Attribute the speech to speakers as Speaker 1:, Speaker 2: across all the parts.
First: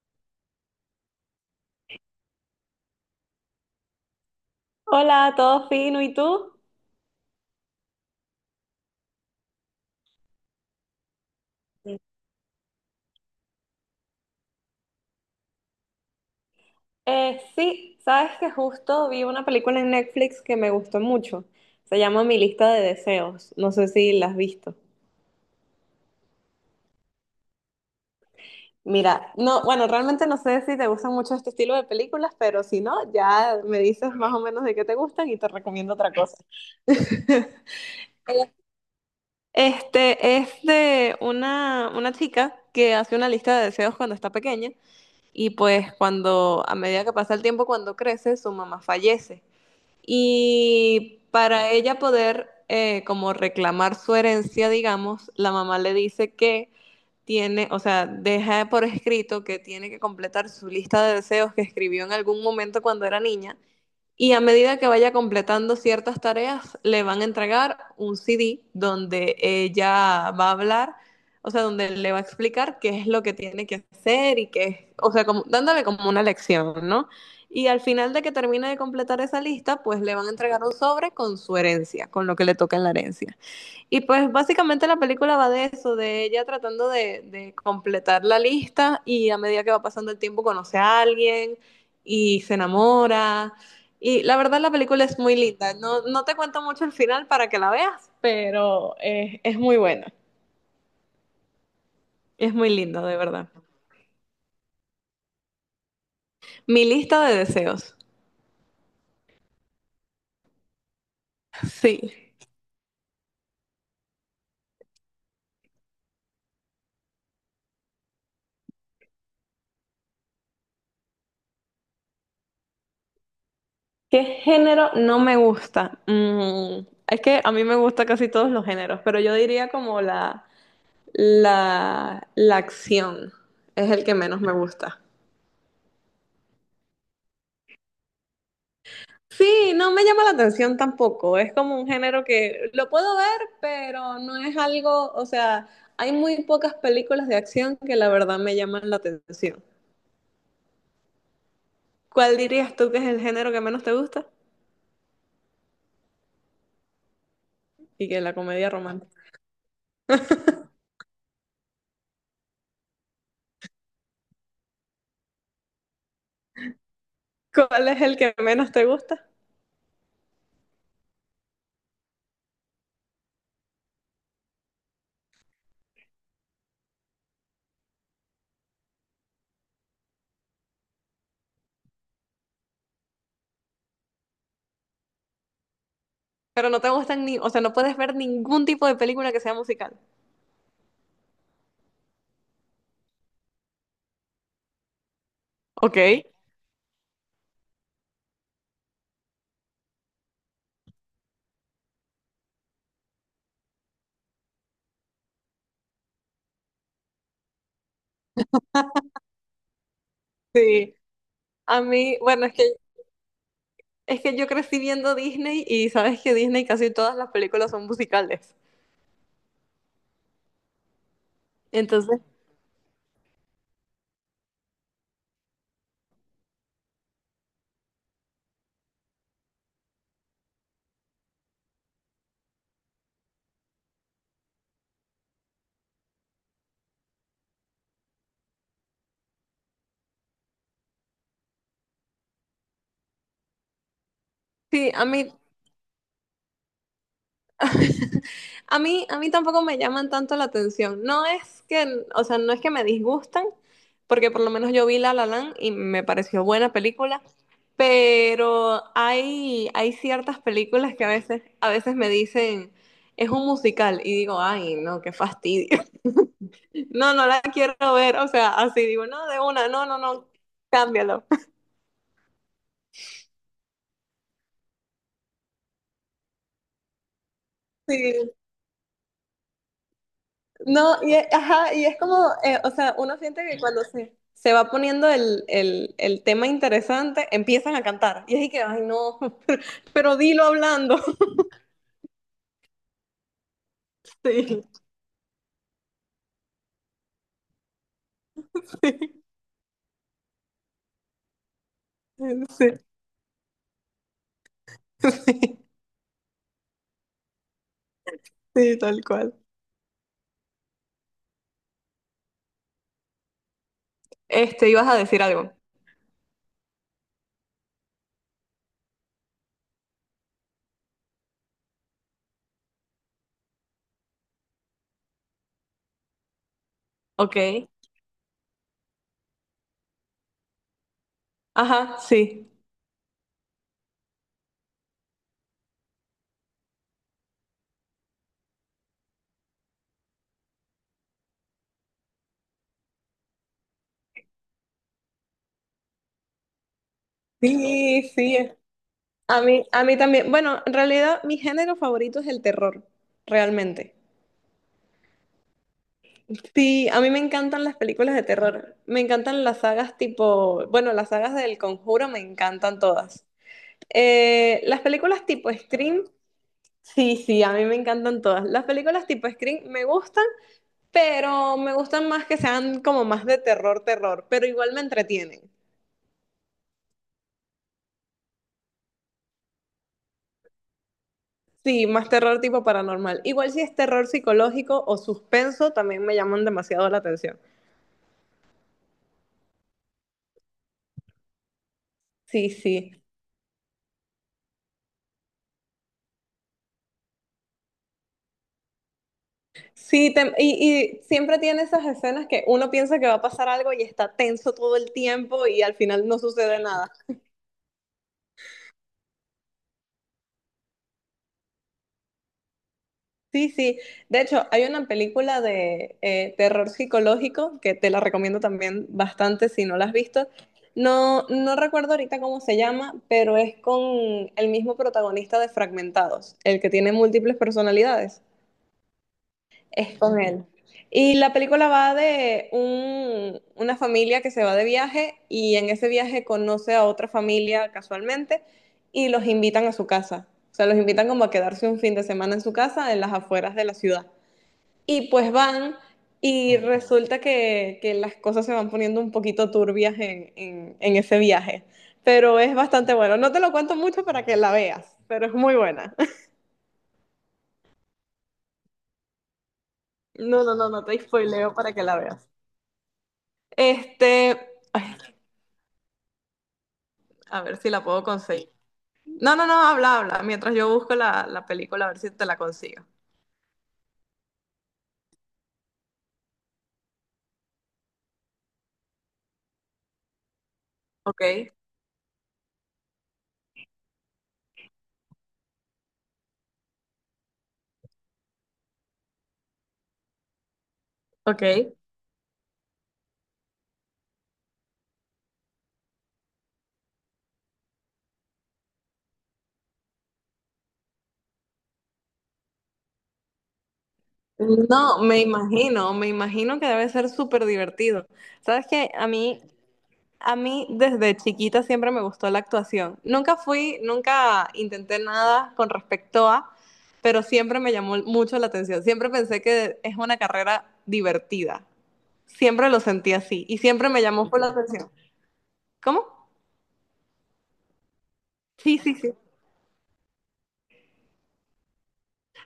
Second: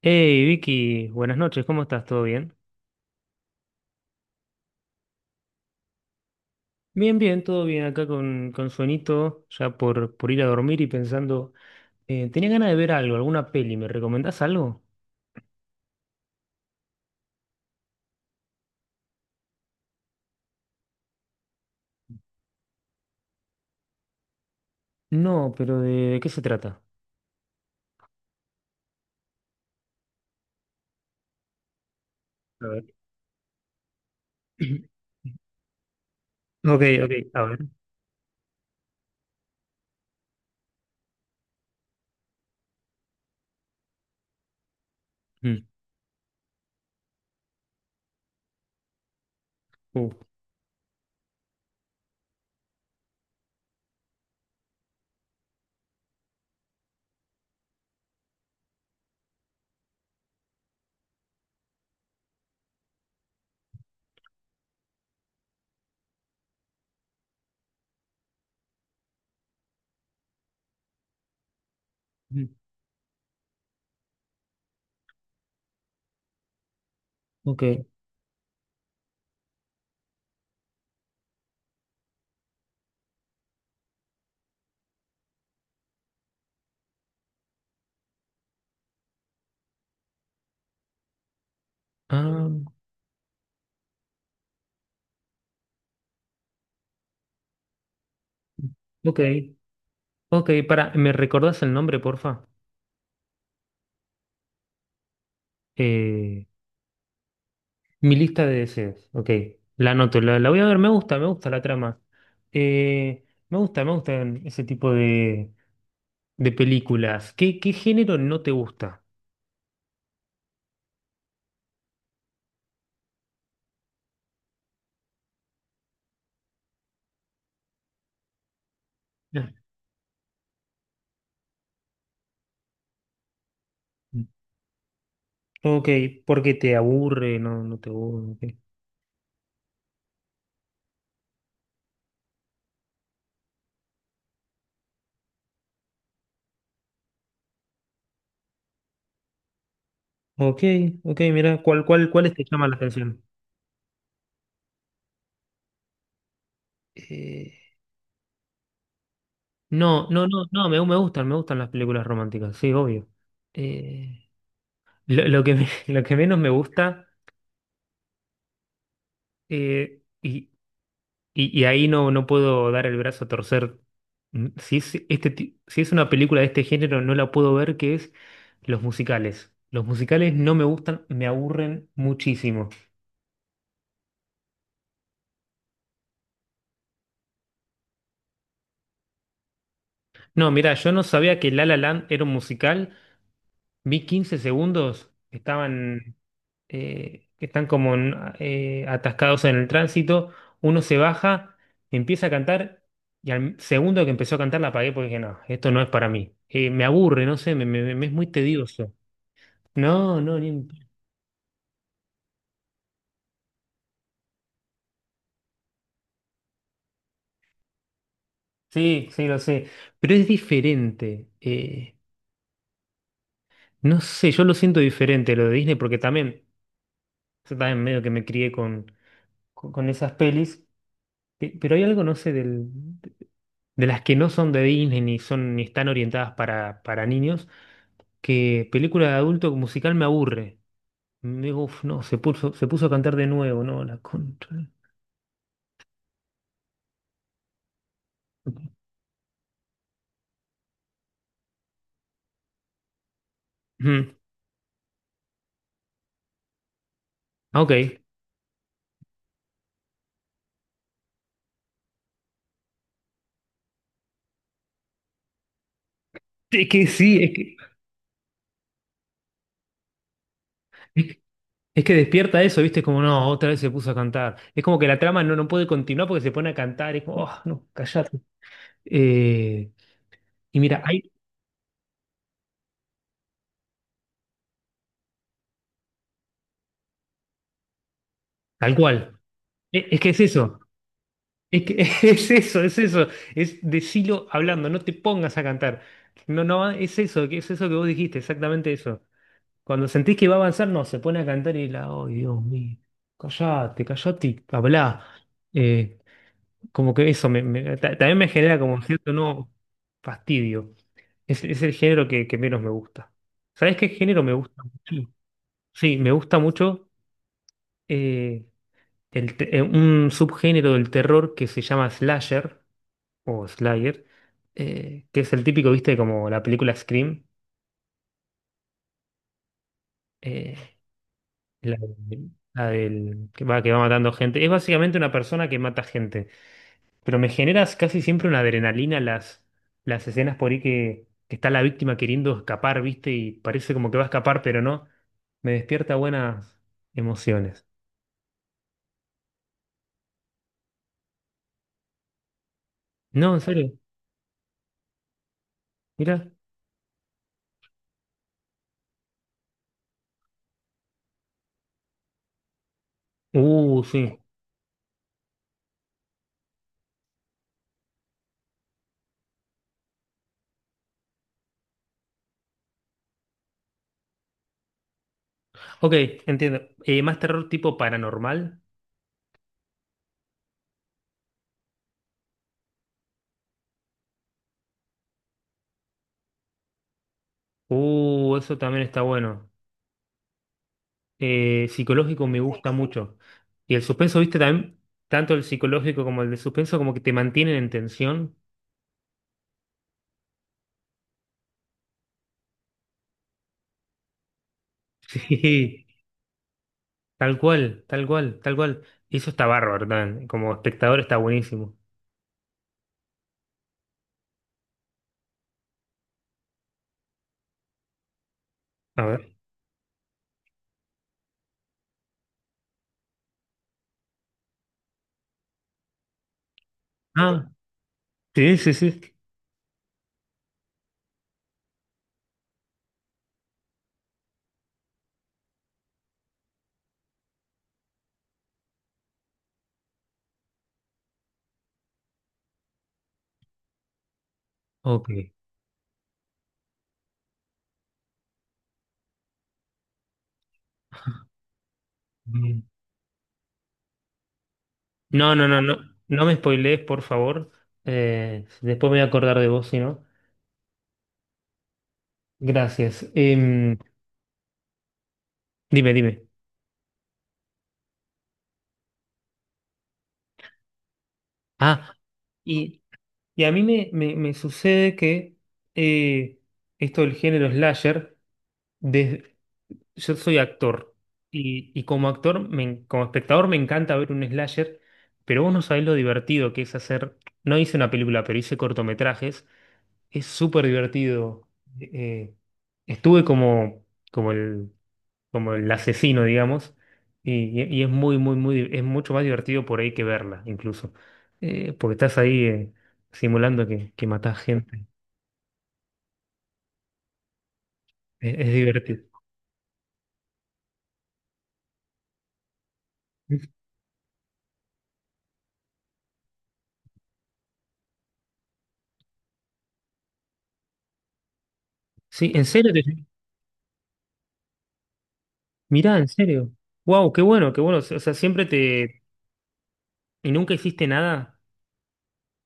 Speaker 1: Hey Vicky, buenas noches, ¿cómo estás? ¿Todo bien?
Speaker 2: Hola, todo fino, ¿y tú?
Speaker 1: Bien, bien, todo bien acá con sueñito, ya por ir a dormir y pensando,
Speaker 2: Sí.
Speaker 1: tenía ganas de ver algo, alguna peli, ¿me recomendás algo?
Speaker 2: Sí, sabes que justo vi una película en Netflix que me gustó mucho. Se llama Mi lista de deseos. No sé si la has visto.
Speaker 1: No, pero ¿de qué se trata?
Speaker 2: Mira, no, bueno, realmente no sé si te gustan mucho este estilo de películas, pero
Speaker 1: A
Speaker 2: si
Speaker 1: ver.
Speaker 2: no, ya me dices más o menos de qué te gustan y te recomiendo otra cosa.
Speaker 1: Ok, ok, a ver.
Speaker 2: Este es de una chica que hace una lista de deseos cuando está pequeña y
Speaker 1: Mm,
Speaker 2: pues cuando, a medida que pasa el tiempo, cuando crece, su mamá fallece.
Speaker 1: uh,
Speaker 2: Y para ella poder como reclamar su herencia, digamos, la mamá le dice que tiene, o sea, deja por escrito que tiene que completar su lista de deseos que escribió en algún momento cuando era niña y a medida que vaya completando ciertas tareas, le van a entregar un CD donde ella va a hablar, o sea, donde le va a
Speaker 1: mm,
Speaker 2: explicar qué es lo que tiene que hacer y qué, o sea, como, dándole como una lección, ¿no?
Speaker 1: ok,
Speaker 2: Y al final de que termine de completar esa lista, pues le van a entregar un sobre con su herencia, con lo que le toca en la herencia. Y pues básicamente la película va de eso, de ella tratando de completar la lista y a medida que va pasando el tiempo conoce a alguien y
Speaker 1: ah,
Speaker 2: se enamora. Y la verdad la película es muy linda. No te cuento mucho el final para que la veas, pero
Speaker 1: ok,
Speaker 2: es muy buena.
Speaker 1: ok, para, ¿me recordás el nombre, porfa?
Speaker 2: Es muy linda, de verdad.
Speaker 1: Eh,
Speaker 2: Mi lista de deseos.
Speaker 1: Mi lista de deseos, ok, la anoto, la voy a ver, me gusta la trama.
Speaker 2: Sí.
Speaker 1: Me gusta, me gustan ese tipo de películas. ¿Qué género no te gusta?
Speaker 2: ¿Qué género no me gusta? Es que a mí me gusta casi todos los géneros, pero yo
Speaker 1: Ah.
Speaker 2: diría como la la acción es el que menos me gusta.
Speaker 1: Ok, porque te aburre, no, no te aburre.
Speaker 2: Sí, no me llama la atención tampoco. Es como un género que lo puedo ver, pero no es algo, o sea, hay muy pocas películas de acción que la verdad me llaman la atención.
Speaker 1: Ok, ok, ok, mira, ¿cuáles
Speaker 2: ¿Cuál
Speaker 1: te llaman la
Speaker 2: dirías tú que es el
Speaker 1: atención?
Speaker 2: género que menos te gusta?
Speaker 1: Eh,
Speaker 2: Y que la comedia romántica.
Speaker 1: no, no, no, no, me gustan, me gustan las películas románticas, sí, obvio. Eh, lo que menos me gusta.
Speaker 2: ¿Cuál es el que menos te gusta?
Speaker 1: Eh, y, Y, y ahí no puedo dar el brazo a torcer. Mm. Si es una película de este género, no la puedo ver, que es los musicales. Los musicales no me gustan, me aburren muchísimo.
Speaker 2: Pero no te gustan ni, o sea, no puedes ver ningún tipo de película que sea musical.
Speaker 1: No, mira, yo no sabía que La La Land era un musical. Vi 15 segundos,
Speaker 2: Ok.
Speaker 1: están como atascados en el tránsito. Uno se baja, empieza a cantar y al segundo que empezó a cantar la apagué porque dije, no, esto no es para mí. Me aburre, no sé, me es muy tedioso. No, no. ni en-
Speaker 2: Sí, a mí, bueno, es que yo crecí viendo Disney y sabes que Disney casi todas las películas son musicales.
Speaker 1: Sí, sí, lo sé. Pero es diferente.
Speaker 2: Entonces,
Speaker 1: No sé, yo lo siento diferente lo de Disney porque también, yo también medio que me crié con esas pelis. Pero hay algo, no sé, de las que no son de Disney ni son ni están orientadas para niños, que película de adulto musical me aburre. Me digo, "Uf, no, se puso a cantar de nuevo, no, la contra.
Speaker 2: sí, a mí, a mí tampoco me llaman tanto la atención. No es que, o sea, no es que me disgustan,
Speaker 1: Ujú.
Speaker 2: porque por lo menos yo vi La La Land y me pareció buena película,
Speaker 1: Ah, ok.
Speaker 2: pero hay ciertas películas que a veces me dicen, es un musical, y digo, ay, no, qué fastidio.
Speaker 1: Es que
Speaker 2: No,
Speaker 1: sí.
Speaker 2: no la quiero ver, o sea, así digo, no, de una, no, no, no,
Speaker 1: Que.
Speaker 2: cámbialo.
Speaker 1: Es que despierta eso, ¿viste? Como, no, otra vez se puso a cantar. Es como que la trama no puede continuar porque se pone a cantar. Es como, oh, no, callate.
Speaker 2: Sí,
Speaker 1: Eh, y mira,
Speaker 2: No,
Speaker 1: ahí,
Speaker 2: y, es- ajá, y es como, o sea, uno siente que cuando se va poniendo el tema interesante, empiezan a cantar. Y es y que,
Speaker 1: tal
Speaker 2: ay, no,
Speaker 1: cual.
Speaker 2: pero
Speaker 1: Es, que
Speaker 2: pero
Speaker 1: es
Speaker 2: dilo
Speaker 1: eso.
Speaker 2: hablando.
Speaker 1: Es que es eso, es eso. Es decilo
Speaker 2: Sí,
Speaker 1: hablando, no te pongas a cantar. No, no, es eso que vos dijiste, exactamente eso.
Speaker 2: sí,
Speaker 1: Cuando sentís que va a avanzar, no, se pone a cantar y oh, Dios
Speaker 2: sí,
Speaker 1: mío, callate, callate y hablá.
Speaker 2: sí,
Speaker 1: Eh, como que eso también me genera
Speaker 2: sí,
Speaker 1: como
Speaker 2: tal
Speaker 1: cierto,
Speaker 2: cual.
Speaker 1: no, fastidio. Es el género que menos me gusta. ¿Sabes qué género me gusta
Speaker 2: Este, ibas a
Speaker 1: mucho?
Speaker 2: decir algo.
Speaker 1: Sí, me gusta mucho eh, un subgénero del terror que se llama slasher o slayer, que es el típico, viste, como la película Scream,
Speaker 2: Ok.
Speaker 1: eh,
Speaker 2: Ajá, sí.
Speaker 1: la del que va matando gente. Es básicamente una persona que mata gente. Pero me generas casi siempre una adrenalina las escenas por ahí que está la víctima queriendo escapar, ¿viste? Y parece como que va a escapar, pero no. Me despierta buenas emociones.
Speaker 2: Sí, sí. A mí también. Bueno, en realidad, mi género favorito es el terror,
Speaker 1: No, en serio,
Speaker 2: realmente.
Speaker 1: mira.
Speaker 2: Sí, a mí me encantan las películas de terror. Me encantan las sagas tipo, bueno, las sagas del Conjuro me encantan todas.
Speaker 1: Sí.
Speaker 2: Las películas tipo Scream, sí, sí, a mí me encantan todas. Las películas tipo Scream me gustan, pero me gustan más que sean como más de terror, terror, pero igual me entretienen.
Speaker 1: Ok, entiendo. Más terror tipo paranormal.
Speaker 2: Sí, más terror tipo paranormal. Igual si es terror psicológico o suspenso, también me llaman demasiado la atención.
Speaker 1: Eso también está bueno. Psicológico me
Speaker 2: Sí,
Speaker 1: gusta
Speaker 2: sí.
Speaker 1: mucho. Y el suspenso, ¿viste? También, tanto el psicológico como el de suspenso, como que te mantienen en tensión.
Speaker 2: Y siempre tiene esas escenas que uno piensa que va a pasar algo y está tenso todo el tiempo y al
Speaker 1: Sí,
Speaker 2: final no sucede nada.
Speaker 1: tal cual, tal cual, tal cual. Y eso está bárbaro también. Como espectador está buenísimo.
Speaker 2: Sí, sí. De hecho, hay una película de terror psicológico que te la recomiendo también
Speaker 1: A ver.
Speaker 2: bastante si no la has visto. No, no recuerdo ahorita cómo se llama, pero es con el mismo protagonista de Fragmentados, el que tiene múltiples
Speaker 1: Ah,
Speaker 2: personalidades.
Speaker 1: sí, sí, sí.
Speaker 2: Es con él. Y la película va de una familia que se va de viaje y en ese viaje conoce a otra familia casualmente y los invitan a su casa. O sea, los invitan como a quedarse un fin de semana en su casa en las afueras de la ciudad. Y
Speaker 1: Ok.
Speaker 2: pues van y resulta que las cosas se van poniendo un poquito turbias en ese viaje. Pero es
Speaker 1: Mm.
Speaker 2: bastante bueno. No te lo cuento mucho para que la veas, pero es
Speaker 1: No, no,
Speaker 2: muy
Speaker 1: no, no.
Speaker 2: buena.
Speaker 1: No me spoilees, por favor. Después me voy a acordar de vos, si no.
Speaker 2: No, no, no, no te spoileo para que la veas.
Speaker 1: Gracias.
Speaker 2: Este, ay,
Speaker 1: Dime, dime.
Speaker 2: A ver si la puedo conseguir. No, no, no, habla, habla. Mientras yo busco la película, a
Speaker 1: Ah,
Speaker 2: ver si te la
Speaker 1: y,
Speaker 2: consigo.
Speaker 1: y a mí me sucede que eh, esto del género slasher, des- yo soy actor
Speaker 2: Ok,
Speaker 1: y como actor, como espectador me encanta ver un slasher, pero vos no sabés lo divertido que es hacer, no hice una película, pero hice cortometrajes, es súper divertido.
Speaker 2: ok.
Speaker 1: Eh, eh, estuve como el, como el asesino, digamos, y es muy, muy, muy, es mucho más divertido por ahí que verla, incluso. Porque estás ahí simulando que matás gente,
Speaker 2: No, me imagino que debe ser súper divertido.
Speaker 1: es
Speaker 2: Sabes que
Speaker 1: divertido.
Speaker 2: a mí desde chiquita siempre me gustó la actuación. Nunca fui, nunca intenté nada con respecto a, pero siempre me llamó mucho la atención. Siempre pensé que es una carrera divertida.
Speaker 1: Sí, en
Speaker 2: Siempre
Speaker 1: serio,
Speaker 2: lo sentí así y siempre me llamó por la atención.
Speaker 1: mirá,
Speaker 2: ¿Cómo?
Speaker 1: en serio. Wow, qué bueno, qué bueno. O sea, siempre
Speaker 2: Sí, sí,
Speaker 1: te.
Speaker 2: sí.
Speaker 1: ¿Y nunca hiciste nada?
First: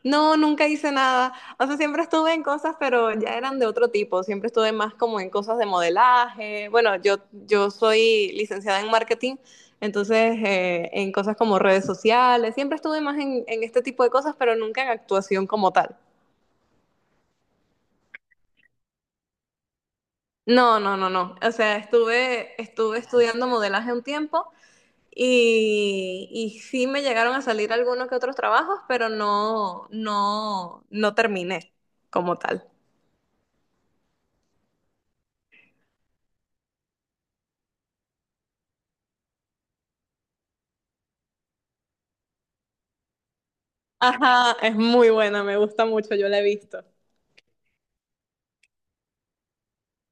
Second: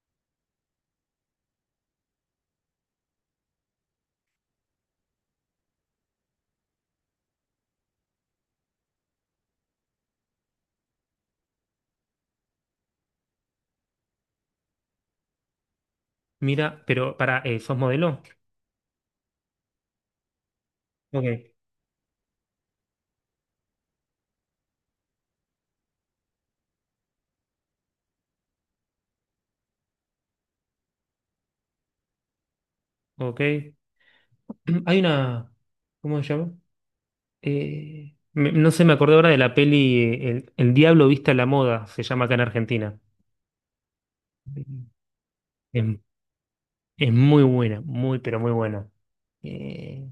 Speaker 2: No, nunca hice nada. O sea, siempre estuve en cosas, pero ya eran de otro tipo. Siempre estuve más como en cosas de modelaje. Bueno, yo soy licenciada en marketing, entonces en cosas como redes sociales. Siempre estuve más en este tipo de cosas, pero nunca en actuación como tal.
Speaker 1: Mira, pero para, ¿sos modelo?
Speaker 2: No, no, no, no. O
Speaker 1: Ok,
Speaker 2: sea, estuve estudiando modelaje un tiempo y sí me llegaron a salir algunos que otros trabajos, pero no, no, no terminé como tal.
Speaker 1: ok. Hay una. ¿Cómo se llama? No sé, me acordé ahora de la peli El Diablo Vista a la Moda, se llama acá en Argentina.
Speaker 2: Ajá, es muy buena, me
Speaker 1: Es,
Speaker 2: gusta mucho, yo la he visto.
Speaker 1: es muy buena, muy, pero muy buena. Eh,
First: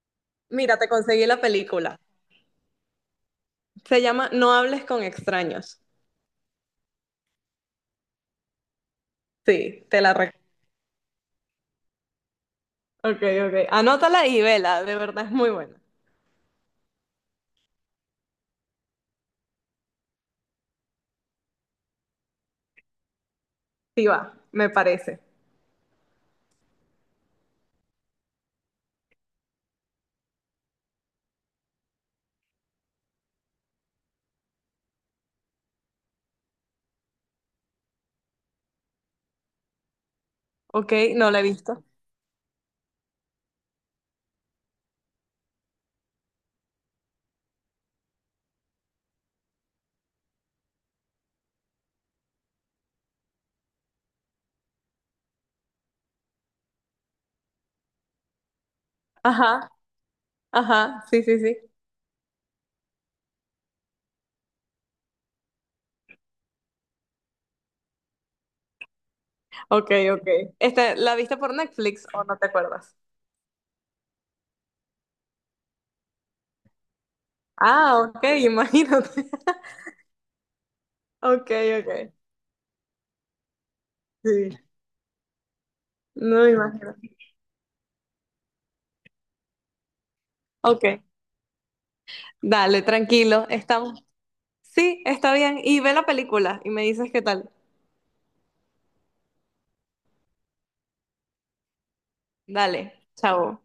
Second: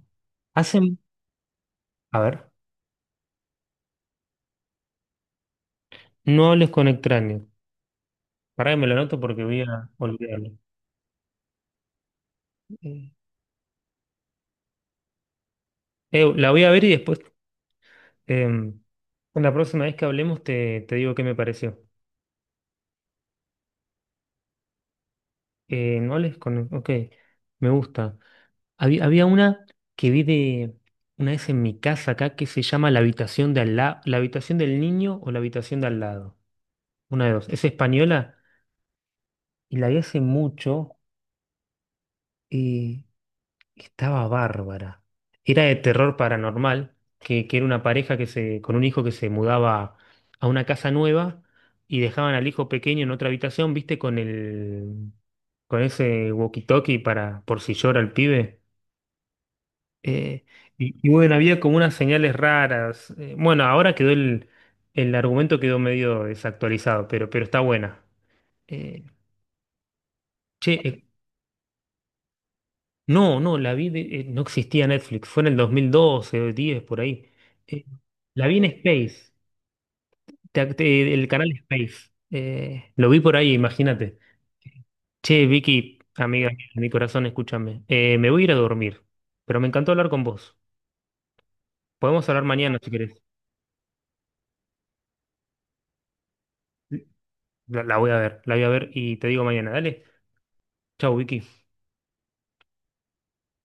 Speaker 2: Mira, te
Speaker 1: hacen...
Speaker 2: conseguí la película.
Speaker 1: A ver,
Speaker 2: Se llama No hables con extraños.
Speaker 1: no hables con extraños. Pará que me lo anoto porque voy
Speaker 2: Sí,
Speaker 1: a
Speaker 2: te la
Speaker 1: olvidarlo.
Speaker 2: recomiendo.
Speaker 1: Eh,
Speaker 2: Ok, ok. Anótala y vela, de verdad es muy buena.
Speaker 1: la voy a ver y después. Em, la próxima vez que hablemos te digo qué me pareció.
Speaker 2: Sí va, me parece.
Speaker 1: ¿No les con... Ok, me gusta. Había una que vi de una vez en mi casa acá que se llama La habitación de al la habitación del niño o la habitación de al lado. Una de dos. Es española y la vi hace
Speaker 2: Ok,
Speaker 1: mucho.
Speaker 2: no la he visto.
Speaker 1: Y estaba bárbara. Era de terror paranormal, que era una pareja con un hijo que se mudaba a una casa nueva y dejaban al hijo pequeño en otra habitación, ¿viste? Con ese walkie-talkie por si llora el pibe.
Speaker 2: Ajá,
Speaker 1: Eh, y,
Speaker 2: ajá,
Speaker 1: y
Speaker 2: sí,
Speaker 1: bueno,
Speaker 2: sí, sí.
Speaker 1: había como unas señales raras. Bueno, ahora quedó el argumento quedó medio desactualizado, pero está buena. Eh,
Speaker 2: Ok, ok. Este,
Speaker 1: che,
Speaker 2: ¿la viste por Netflix o no te acuerdas?
Speaker 1: no, no, la vi, no existía Netflix, fue en el 2012, 10 por ahí. Eh,
Speaker 2: Ah, ok,
Speaker 1: la vi en
Speaker 2: imagínate.
Speaker 1: Space, el canal
Speaker 2: Ok,
Speaker 1: Space.
Speaker 2: ok.
Speaker 1: Lo vi por ahí, imagínate.
Speaker 2: Sí,
Speaker 1: Che, Vicky,
Speaker 2: no
Speaker 1: amiga,
Speaker 2: me
Speaker 1: mía, de mi
Speaker 2: imagino.
Speaker 1: corazón, escúchame. Me voy a ir a dormir, pero me encantó hablar con vos.
Speaker 2: Ok,
Speaker 1: Podemos hablar mañana
Speaker 2: dale,
Speaker 1: si querés.
Speaker 2: tranquilo, estamos. Sí, está bien. Y ve la película y me dices qué tal.
Speaker 1: La voy a ver, la voy a ver y te digo mañana. Dale, chau, Vicky.
Speaker 2: Dale, chao.